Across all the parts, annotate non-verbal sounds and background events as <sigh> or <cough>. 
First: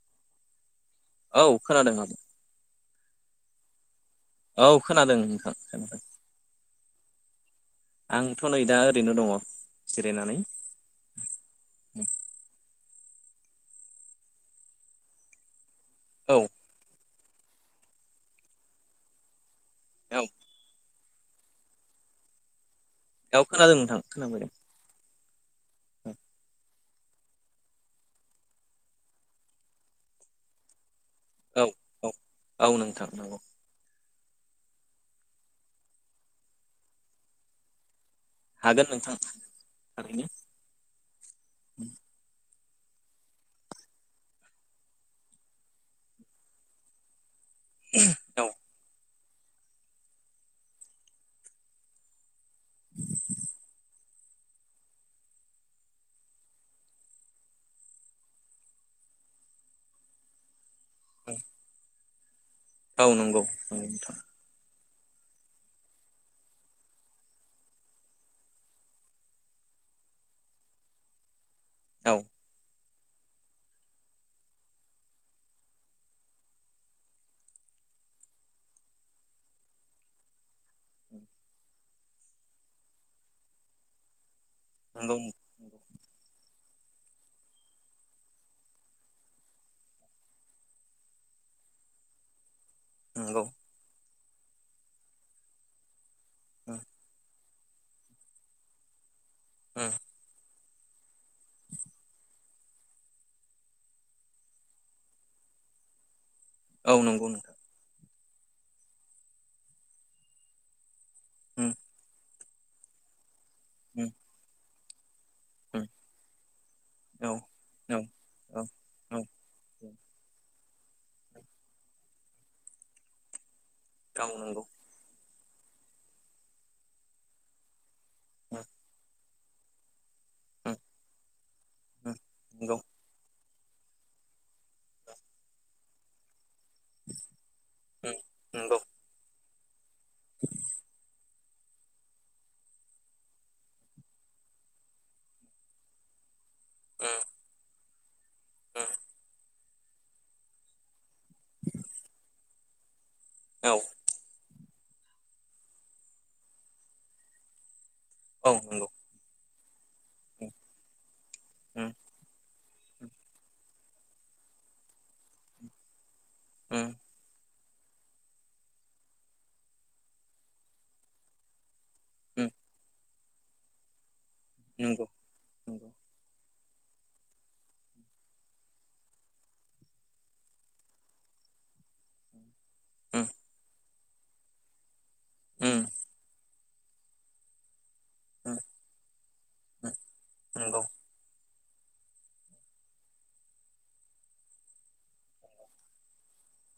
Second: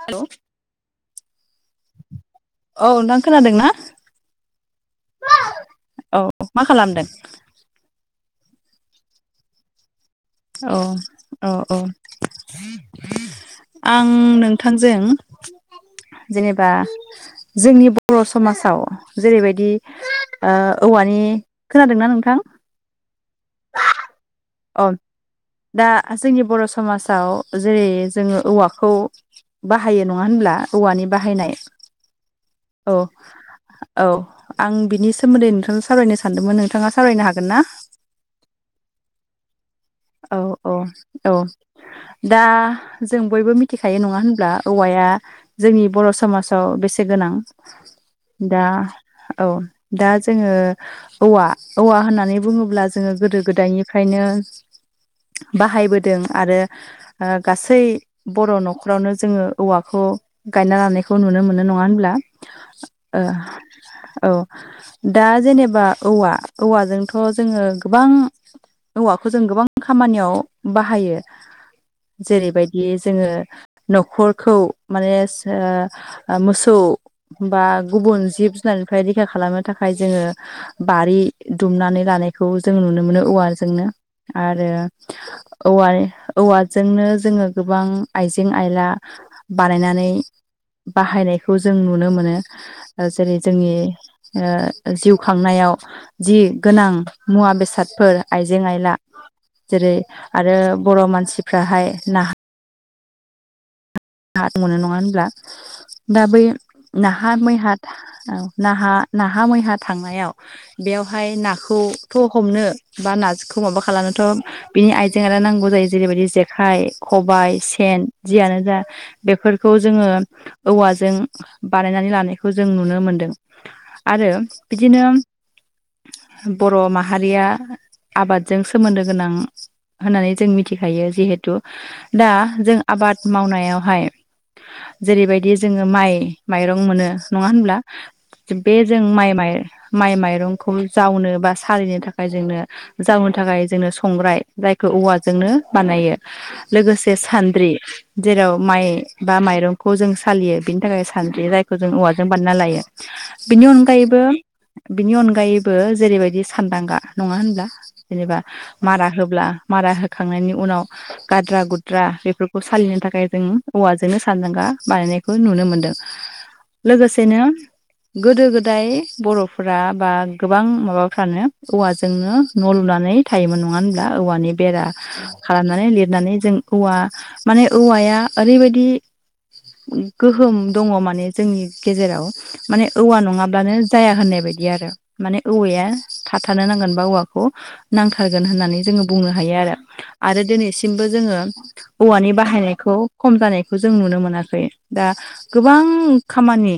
हेल'। औ खोनादों आं। औ नोंथां खोनादों ना? औ खोनादों नोंथां खोनादों। ़ <inaudible> आंथ' नै दा ओरैनो दङ। जिरायनानै औ औ औ। आं नोंथांजों औ जेनेबा जोंनि बर' समाजाव जेरैबायदि औ औवानि खोनादोंना नोंथां। औ खोनादों नोंथां खोनाफैदों। औ। दा जोंनि बर' समाजाव जेरै जोङो औवाखौ बाहायो नङा होन औवानि बाहायनाय औ औ औ। नोंथां नंगौ औ आं बिनि सोमोन्दै नोंथांजों सावरायनो सानदोंमोन नोंथाङा सावरायनो हागोन ना हागोन नोंथां थारैनो औ औ औ दा। जों बयबो मिथिखायो नङा होनब्ला औवाया जोंनि बर' समाजाव बेसे गोनां औ दा औ दा जोङो औवा औवा होननानै बुङोब्ला जोङो गोदो गोदायनिफ्राय बिदिनो <inaudible> बाहायबोदों आरो ओ गासै बर' न'खरावनो जोङो औवाखौ। गायना लानायखौ नुनो मोनो नङा होनब्ला औ ओ नंगौ नंगौ नोंथां औ दा जेनेबा औवा औवाजोंथ' जोङो गोबां औवाखौ जों गोबां। खामानियाव बाहायो औ जेरैबायदि बे जोङो न'खरखौ माने ओ मोसौ बा गुबुन जिब जुनारनिफ्राय रैखा खालामनो थाखाय जोङो बारि दुमनानै लानो जों नुनो मोनो औवाजोंनो आरो नंगौ औवा औ। जोंनो जोङो गोबां आइजें आयला बानायनानै बाहायनायखौ जों नुनो मोनो। जेरै नंगौ जोंनि ओ जिउ खांनायाव जि गोनां मुवा बेसादफोर आइजें आयला जेरै आरो। बर' मानसिफ्राहाय नाहा नाद मनो नङा होनब्ला दा बै औ नंगौ नाहा नोंथां मैहा औ नाहा नाहा मैहा थांनायाव बेवहाय नाखौथ'। हमनो बा नाखौ माबा औ खालामनोथ' बिनि आइ जोंहा दा नांगौ जायो जेरैबायदि जेखाइ औ खबायाइ औ सेन जियानो जा औ बेफोरखौ जोङो औवाजों बानायनानै लानायखौ जों नुनो मोनदों। औ आरो नंगौ बिदिनो बर' माहारिया आबादजों सोमोन्दो गोनां‌ होननानै जों मिथिखायो जिहेथु दा जों नंगौ आबाद मावनायाव हाय जेरैबायदि जोङो माइ माइरं मोनो नङा होनब्ला नंगौ बे जों माइ माइ माइ माइरंखौ जावनो बा। सारिनो थाखाय जोंनो जावनो थाखाय जोंनो संग्राय जायखौ औवाजोंनो बानायो। लोगोसे सान्द्रि जेराव माइ बा माइरंखौ जों सालियो बिनि थाखाय सानद्रि जायखौ जों औवाजों बानायना लायो। बेनि औ अनगायैबो बिनि अनगायैबो जेरैबायदि सानदांगा नङा होनब्ला जेनेबा औ मारा होब्ला। मारा होखांनायनि उनाव गाद्रा गुद्रा बेफोरखौ सालिनो थाखाय जों औवाजोंनो सान्देंगा बानायनायखौ नुनो मोनदों लोगोसेनो गोदो गोदाय बर'फोरा बा गोबां माबाफ्रानो औवाजोंनो नंगौ न' लुनानै थायोमोन नङा होनब्ला औवानि बेरा नंगौ खालामनानै नंगौ लिरनानै जों औवा माने औवाया। ओरैबायदि गोहोम दङ माने जोंनि गेजेराव माने औवा उम नङाब्लानो जाया होननाय बायदि आरो माने उम औवाया थाथ थानो नांगोनबा औवाखौ नांथारगोन उम होननानै जोङो बुंनो हायो आरो उम आरो नंगौ दिनैसिमबो जोङो औवानि बाहायनायखौ खम जानायखौ जों नुनो मोनाखै दा गोबां खामानि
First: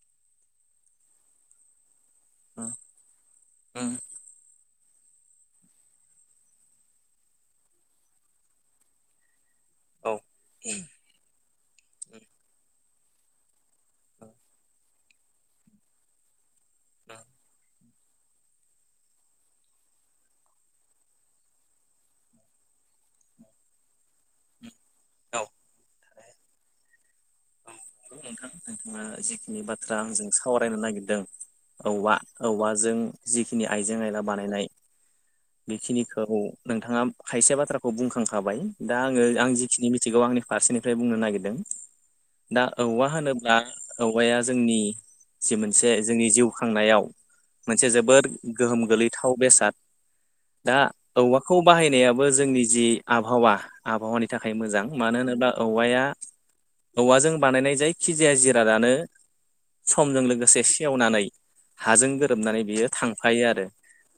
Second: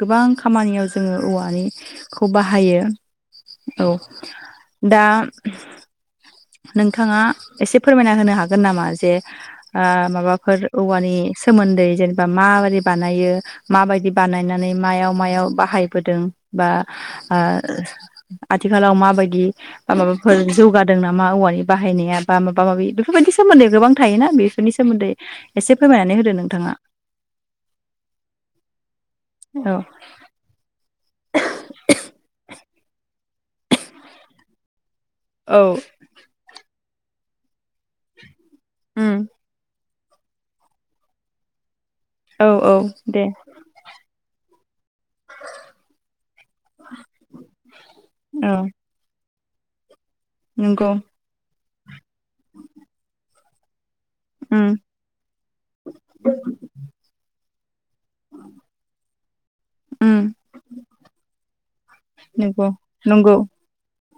गोबां खामानियाव जोङो औवानि खौ उम बाहायो औ उम दा नोंथाङा एसे फोरमायना होनो हागोन नामा जे ओ औ माबाफोर औवानि सोमोन्दै उम जेनेबा माबोरै बानायो माबायदि उम बानायनानै मायाव मायाव बाहायबोदों बा ओ आथिखालाव माबायदि माबाफोर जौगादों ना मा औवानि बाहायनाया बा माबा माबि बेफोरबायदि सोमोन्दै गोबां थायोना उम बेफोरनि सो सोमोन्दै औ एसे फोरमायनानै होदो नोंथाङा। औ नोंथां। नोंथाङा जिखिनि औ बाथ्रा आंजों सावरायनो नागिर दों औवा औवाजों जिखिनि आइजें आयला बानायनाय औ बेखिनिखौ नोंथाङा खायसे बाथ्राखौ बुंखांखाबाय दा आङो उम आं जिखिनि मिनथिगौ आंनि फारसेनिफ्राय बुंनो नागिरदों औ दा औ औवा दे होनोब्ला औवाया जोंनि जि मोनसे जोंनि जिउ खांनायाव मोनसे जोबोद औ गोहोम गोलैथाव बेसाद दा नंगौ औवाखौ बाहायनायाबो जोंनि जि आबहावा आबहावानि थाखाय उम मोजां मानो होनोबा औवाया औवाजों बानायनाय जायखिजाया जिरादानो उम समजों लोगोसे सेवनानै हाजों गोरोबनानै नंगौ बियो नंगौ थांफायो आरो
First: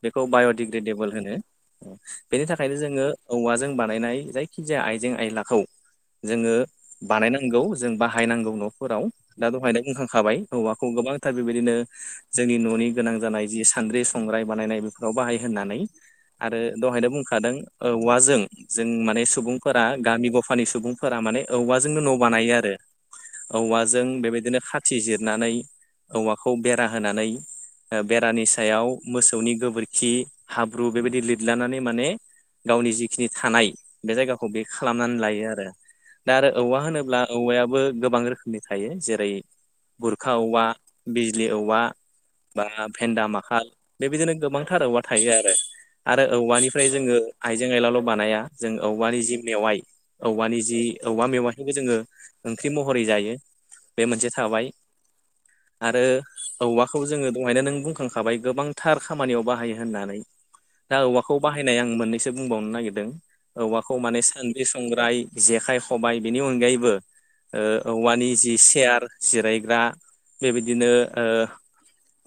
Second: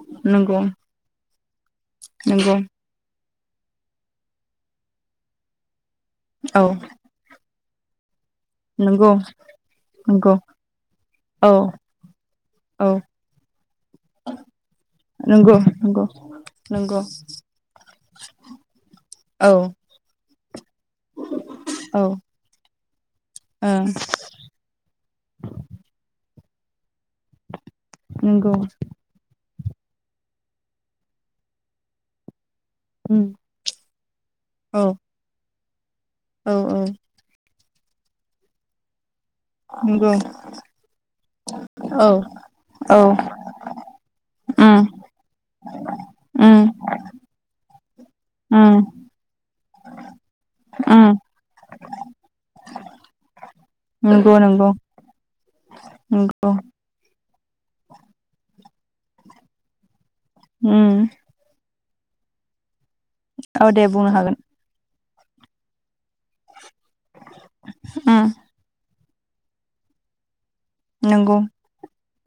बेखौ नंगौ बाय'डिग्रेडेबोल होनो बेनि नंगौ थाखायनो जोङो औवाजों बानायनाय जायखि जाया आइजें आयलाखौ जोङो औ बानायनांगौ जों बा हायनांगौ न'फोराव नंगौ दा दहायनो नंगौ बुंखांखाबाय औवाखौ गोबांथार औ बेबायदिनो जोंनि न'नि औ गोनां जानाय जि सानद्रि संग्राय बानायनाय बेफोराव बाहाय नंगौ होननानै नंगौ आरो नंगौ दहायनो बुंखादों औवाजों जों माने औ सुबुंफोरा गामि ग फानि सुबुंफोरा माने औ औवाजोंनो न' बानायो आरो। ओं औवाजों बेबायदिनो खाथि जिरनानै औवाखौ बेरा होनानै बेरानि नंगौ सायाव मोसौनि गोबोरखि हाब्रु बेबायदि लिदलानानै माने गावनि उम जिखिनि थानाय बे जायगाखौ बे औ खालामनानै लायो आरो दा आरो औ औवा औ होनोब्ला औवायाबो गोबां रोखोमनि थायो जे रै नंगौ गुरखा औवा बिजलि औवा औ बाङा औ भेन्दा माखा बेबायदिनो गोबांथार उम औवा थायो आरो, आरो उम औवानिफ्राय जोङो आइजें आइलाल' बानाया जों उम औवानि जि मेवाइ औवानि जि उम औवा मेवाइखौबो जोङो ओंख्रि महरै जायो बे मोनसे नंगौ थाबाय नंगौ आरो नंगौ औवाखौ जोङो दहायनो नों बुंखांखाबाय गोबांथार खामानियाव बाहायो होननानै दा उम औवाखौ बाहाय नाय आं मोननैसो बुंबावनो नागिरदों औ दे औवाखौ बुंनो माने हागोन सानद्रि संग्राय जेखाइ, खबाय बेनि अनगायैबो ओ उम औवानि जि सेयार जिरायग्रा बेबायदिनो ओ नंगौ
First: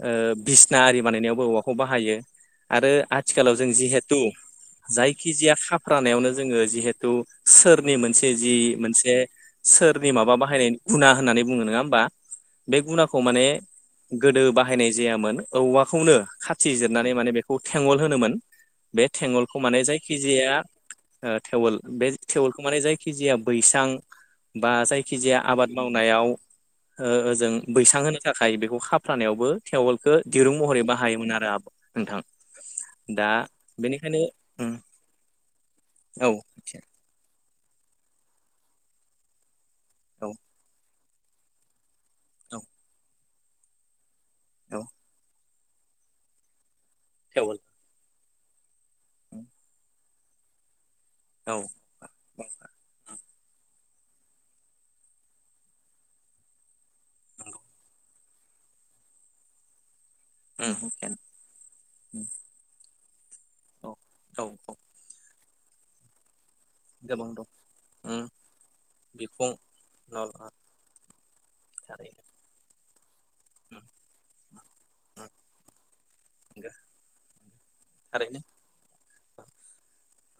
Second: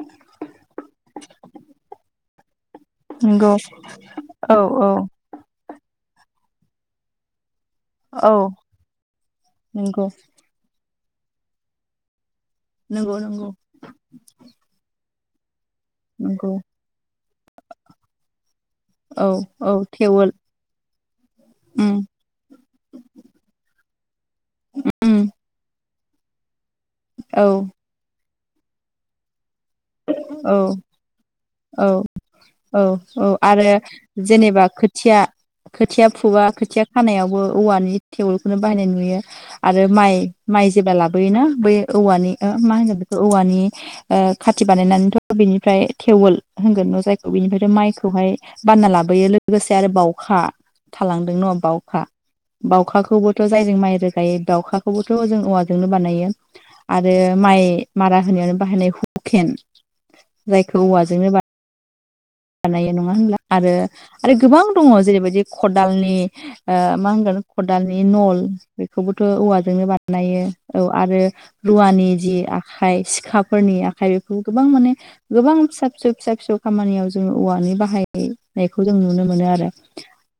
ओ बिसना आरि बानायनायावबो औवाखौ बाहायो आरो नंगौ आथिखालाव जों जिहेथु औ औ जायखिजाया खाफ्रानायावनो जोङो जिहेथु सोरनि मोनसे औ जि मोनसे नंगौ सोरनि माबा बाहायनाय गुना होननानै बुङो नोङा होमबा बे नंगौ गुनाखौ माने नंगौ गोदो बाहायनाय जायामोन औवाखौनो नंगौ खाथि जिर नानै माने बेखौ थेङल होनोमोन बे औ थेंङलखौ माने औ थेवोल जायखिजाया ओ थेवोल उम बे थेवोलखौ माने जायखिजाया बैसां बा उम जायखिजाया आबाद मावनायाव ओ औ ओजों बैसां होनो थाखाय बेखौ खाफ्रानायावबो थेवोलखो दिरुं औ महरै बाहायोमोन आरो आब औ नोंथां औ औ दा आरो बेनिखायनो जेनेबा उम खोथिया खोथिया औ फुबा खोथिया खानायावबो औवानि थेवोलखौनो बाहायनाय नुयो आरो माइ औ माइ जेब्ला लाबोयोना बे औवानि ओ औ मा होनो बेखौ औवानि ओ खाथि औ बानायनानैथ' बेनि फ्राय थेवोल होनगोन न जायखौ थेवोल बिनिफ्रायथ माइखौहाय बानना लाबोयो लोगोसे आरोबाव खा थालांदों औ न बावखा बावखाखौबो थ जायजों माइ रोगायो बावखाखौबोथ जों औवाजोंनो बानायो आरो नंगौ माइ मारा होन खेन बाहायनाय हुकेन उम जायखौ हुकेन औवाजोंनो बा उम बानायो नङा होनब्ला आरो औ आरो गोबां औ दङ जेरैबायदि खदालनि ओ मा गोबां होनगोन दं खदालनि उम नल बेखौबोथ' बिखुं औवाजोंनो नल बानायो ओ औ आरो रुवानि थारैनो जि आखाइ सिखाफोरनि उम आखाइ बेखौ गोबां माने उम गोबां फिसा फिसौ फिसा फिसौ नंगो खामानियाव जोङो औवानि थारैनो बाहायनायखौ जों नुनो मोनो आरो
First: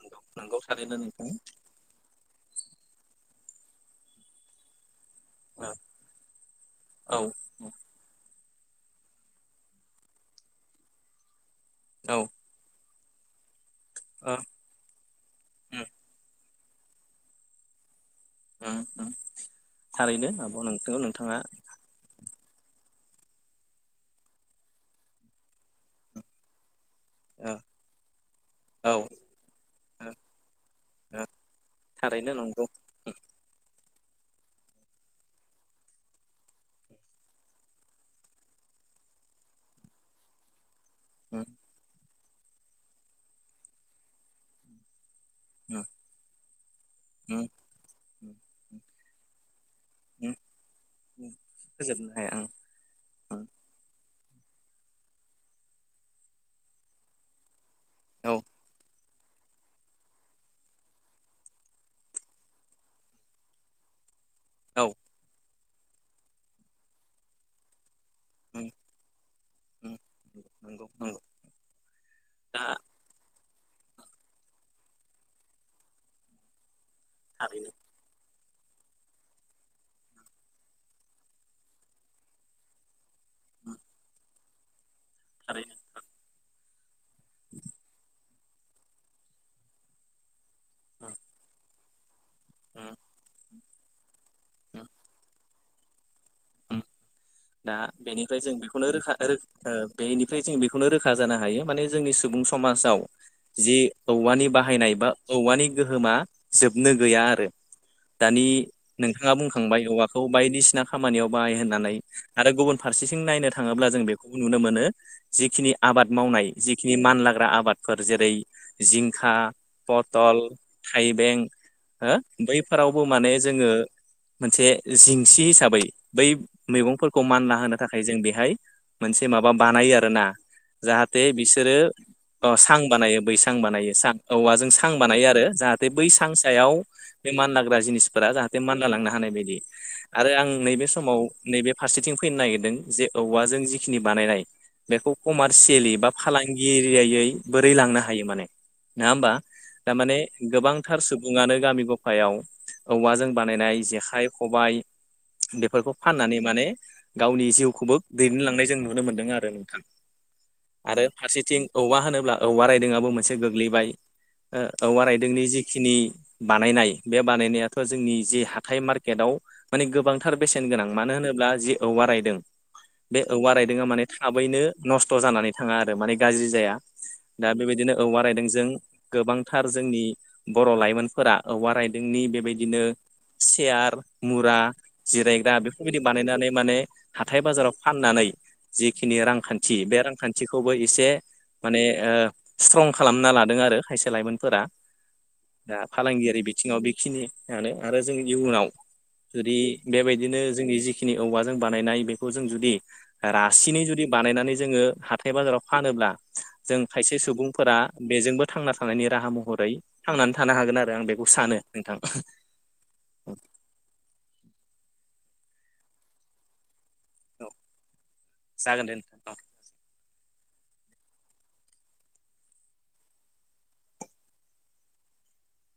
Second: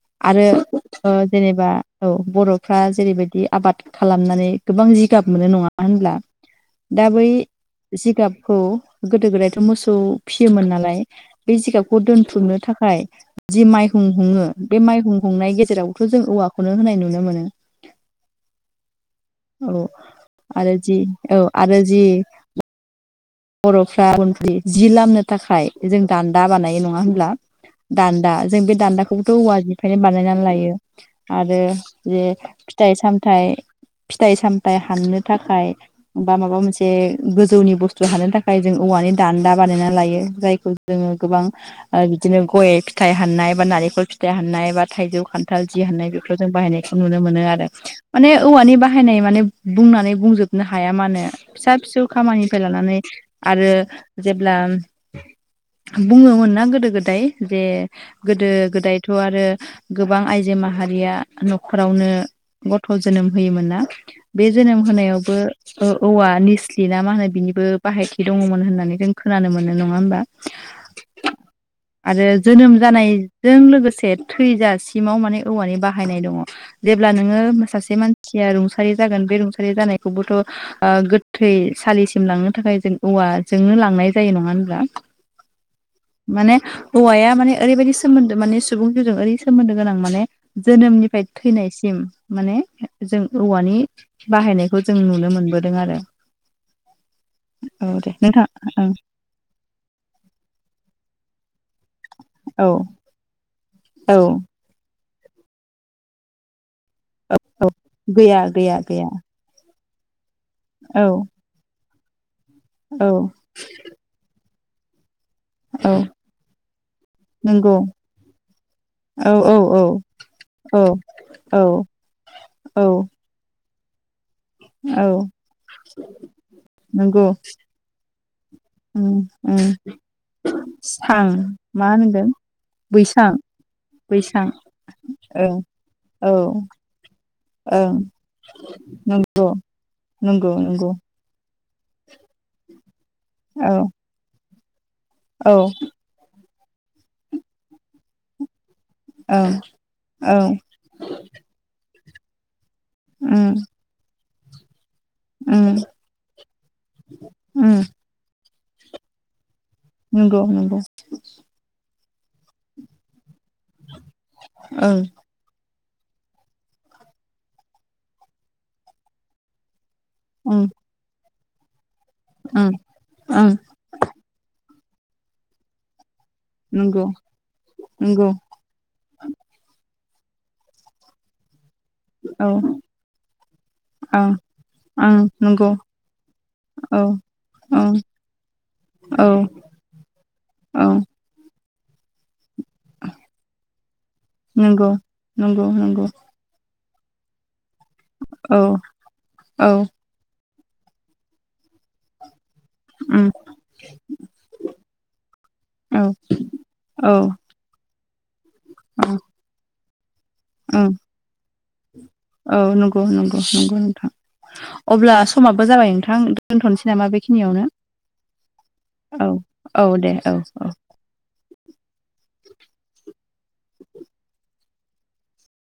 नंगौ आरो नंगौ थारैनो ओ नोंथां जेनेबा औ बर'फ्रा जेरैबायदि आबाद खालामनानै गोबां जि गाब मोनो नङा होनब्ला दा औ औ बै जिगाब खौ गोदो गोदायथ मोसौ फियोमोन नालाय बे जिगाबखौ औ ओ दोनथुमनो थाखाय जि माइहुं हुङो बे माइहुं हुंनाय उम गेजेरावथ' जों औवा खौनो होनाय नुनो मोनो उम उम औ थारैनो आब' आरो नोंखौ जि नोंथाङा औ आरो जि बर'फ्रा उनजि जि लामनो थाखाय जों दान्दा बानायो नङा होनब्ला ओ दान्दा जों बे औ दान्दाखौबोथ' औवानिफ्रायनो ओ बानायनानै लायो ओ आरो जे थारैनो नंगौ फिथाइ सामथाइ फिथाइ सामथाइ हाननो थाखाय बा माबा मोनसे गोजौनि बुस थु हाननो थाखाय जों औवानि दान्दा बानायना लायो जायखौ जोङो गोबां उम ओ बिदिनो गय फिथाइ हाननाय बा नारेखल फिथाइ हाननाय बा थाइजौ खान्थाल बिदि उम हाननाय बेफोराव जों बाहायनायखौ नुनो मोनो उम आरो माने उम औवानि बाहायनाय माने बुंनानै उम बुंजोबनो हाया मानो उम फिसा फिसौ फोजोबनो हाया खामानिफ्राय लानानै ओं आरो जेब्ला बुङो मोनना गोदो गोदाय जे ओं गोदो गोदाय थ' आरो गोबां आइजो माहारिया नखरावनो गथ' जोनोम होयोमोन ना बे जोनोम औ होनायावबो ओ औवा निस्लि ना मा होनो बिनिबो बाहायथि दङमोन उम होननानै जों खोनानो मोनो नङा उम होमबा नंगौ नंगौ आरो दा जोनोम जानाय जों लोगोसे थैजासिमाव माने औवानि बाहायनाय दङ' जेब्ला नोङो थारैनो सासे मान सिया रुंसारि जागोन बे रुंसारि जानायखौबोथ ओ गोथै सालिसिम लांनो थाखाय जों औवाजोंनो उम लांनाय जायो नङा होनब्ला थारैनो माने औवाया माने ओरैबायदि सोमोन दो माने सुबुं जिउजों ओरै सोमोन्दो गोनां माने उम जोनोमनिफ्राय थैनायसिम माने उम जों औवानि बाहायनायखौ उम जों नुनो मोनबोदों आरो उम दा औ दे बेनिफ्राय जों बेखौनो नोंथां रोखा रो ओ बेनिफ्राय जों बेखौनो रोखा जानो हायो माने जोंनि सुबुं ओं समाजाव जि औ औवानि बाहायनाय बा औवानि गोहोमा जोबनो गैया आरो औ गैया दानि गैया गैया नोंथाङा बुंखांबाय औवाखौ बायदिसिना औ खामानियाव बाहाय होननानै आरो गुबुन औ फारसेथिं नायनो थाङोब्ला जों बेखौ नुनो मोनो जिखिनि औ आबाद मावनाय जिखिनि मानलाग्रा नंगौ आबादफोर जेरै जिंखा औ औ औ पट ल औ थाइबें औ हो औ बैफोरावबो माने जोङो मोनसे औ जिंसि हिसाबै बै मैगंफोरखौ नंगौ मानलाहोनो थाखाय जों बेहाय उम मोनसे माबा उम बानायो आरोना जाहाथे सां बिसोरो मा होनगोन सां बानायो बैसां बानायो बैसां औवजों सां बानायो आरो ओं जाहाथे बै सां औ सायाव मानलाग्रा ओं जिनिसफोरा जाहाथे मानलालांनो हानाय नंगौ बायदि। आरो आं नंगौ नैबे नंगौ समाव नैबे फारसेथिं फैनो नागिरदों जे औवाजों औ जिखिनि बानायनाय बेखौ औ कमार्सियेलि बा फालांगिरियायै बोरै लांनो हायो माने नङा होमबा? ओं थारमाने औ गोबांथार सुबुङानो गामि गफायाव औवाजों उम बानायनाय जेखाइ, खबाइ उम बेफोरखौ फाननानै माने गावनि उम जिउखौबो दैदेनलांनाय जों नुनो मोन्दों आरो। नंगौ नंगौ आरो फारसेथिं औवा होनो ब्ला औवा राइदोंआबो मोनसे गोग्लैबाय। ओ ओं औवा राइदोंनि जि खिनि बानायनाय बे बानायनायाथ' जोंनि जे हाथाइ मार्केटआव माने गोबांथार उम बेसेन गोनां। मानो होनोब्ला जि औवा रायदों उम बे औवा ओं रायदोंआ माने थाबैनो नस्थ' जानानै थाङा आरो माने गाज्रि जाया। नंगौ दा बेबायदिनो औवा नंगौ रायदोंजों गोबांथार जोंनि बर' लाइमोनफोरा औवा राय दोंनि औ बेबायदिनो चेयार, ओं मुरा ओं जिरायग्रा नंगौ बेफोरबायदि बानायनानै माने औ हाथाय बाजाराव ओं फाननानै जिखिनि औ रांखान्थि बे रांखान्थिखौबो औ एसे माने ओ स्ट्रं खालामना लादों आरो खायसे लाइमोनफोरा नंगौ नंगौ दा नंगौ फालांगियारि बिथिङाव बे खिनिआनो आरो जों औ इयुनाव जुदि औ बेबायदिनो जोंनि जिखिनि औवा जों बानायनाय बेखौ जों जु दि उम रासिनै जुदि बानायनानै जोङो हाथाय-बाजाराव औ फानोब्ला जों औ खायसे सुबुंफोरा बेजोंबो थांना थानायनि ओं राहा महरै थांनानै थानो हागोन ओं आरो आं बेखौ सानो नोंथां। औ नंगौ नंगौ नंगौ नोंथां अब्ला समाबो जाबाय नोंथां दोनथ'नोसै। नामा औ बेखिनियावनो जागोन दे नोंथां औ औ दे औ। औ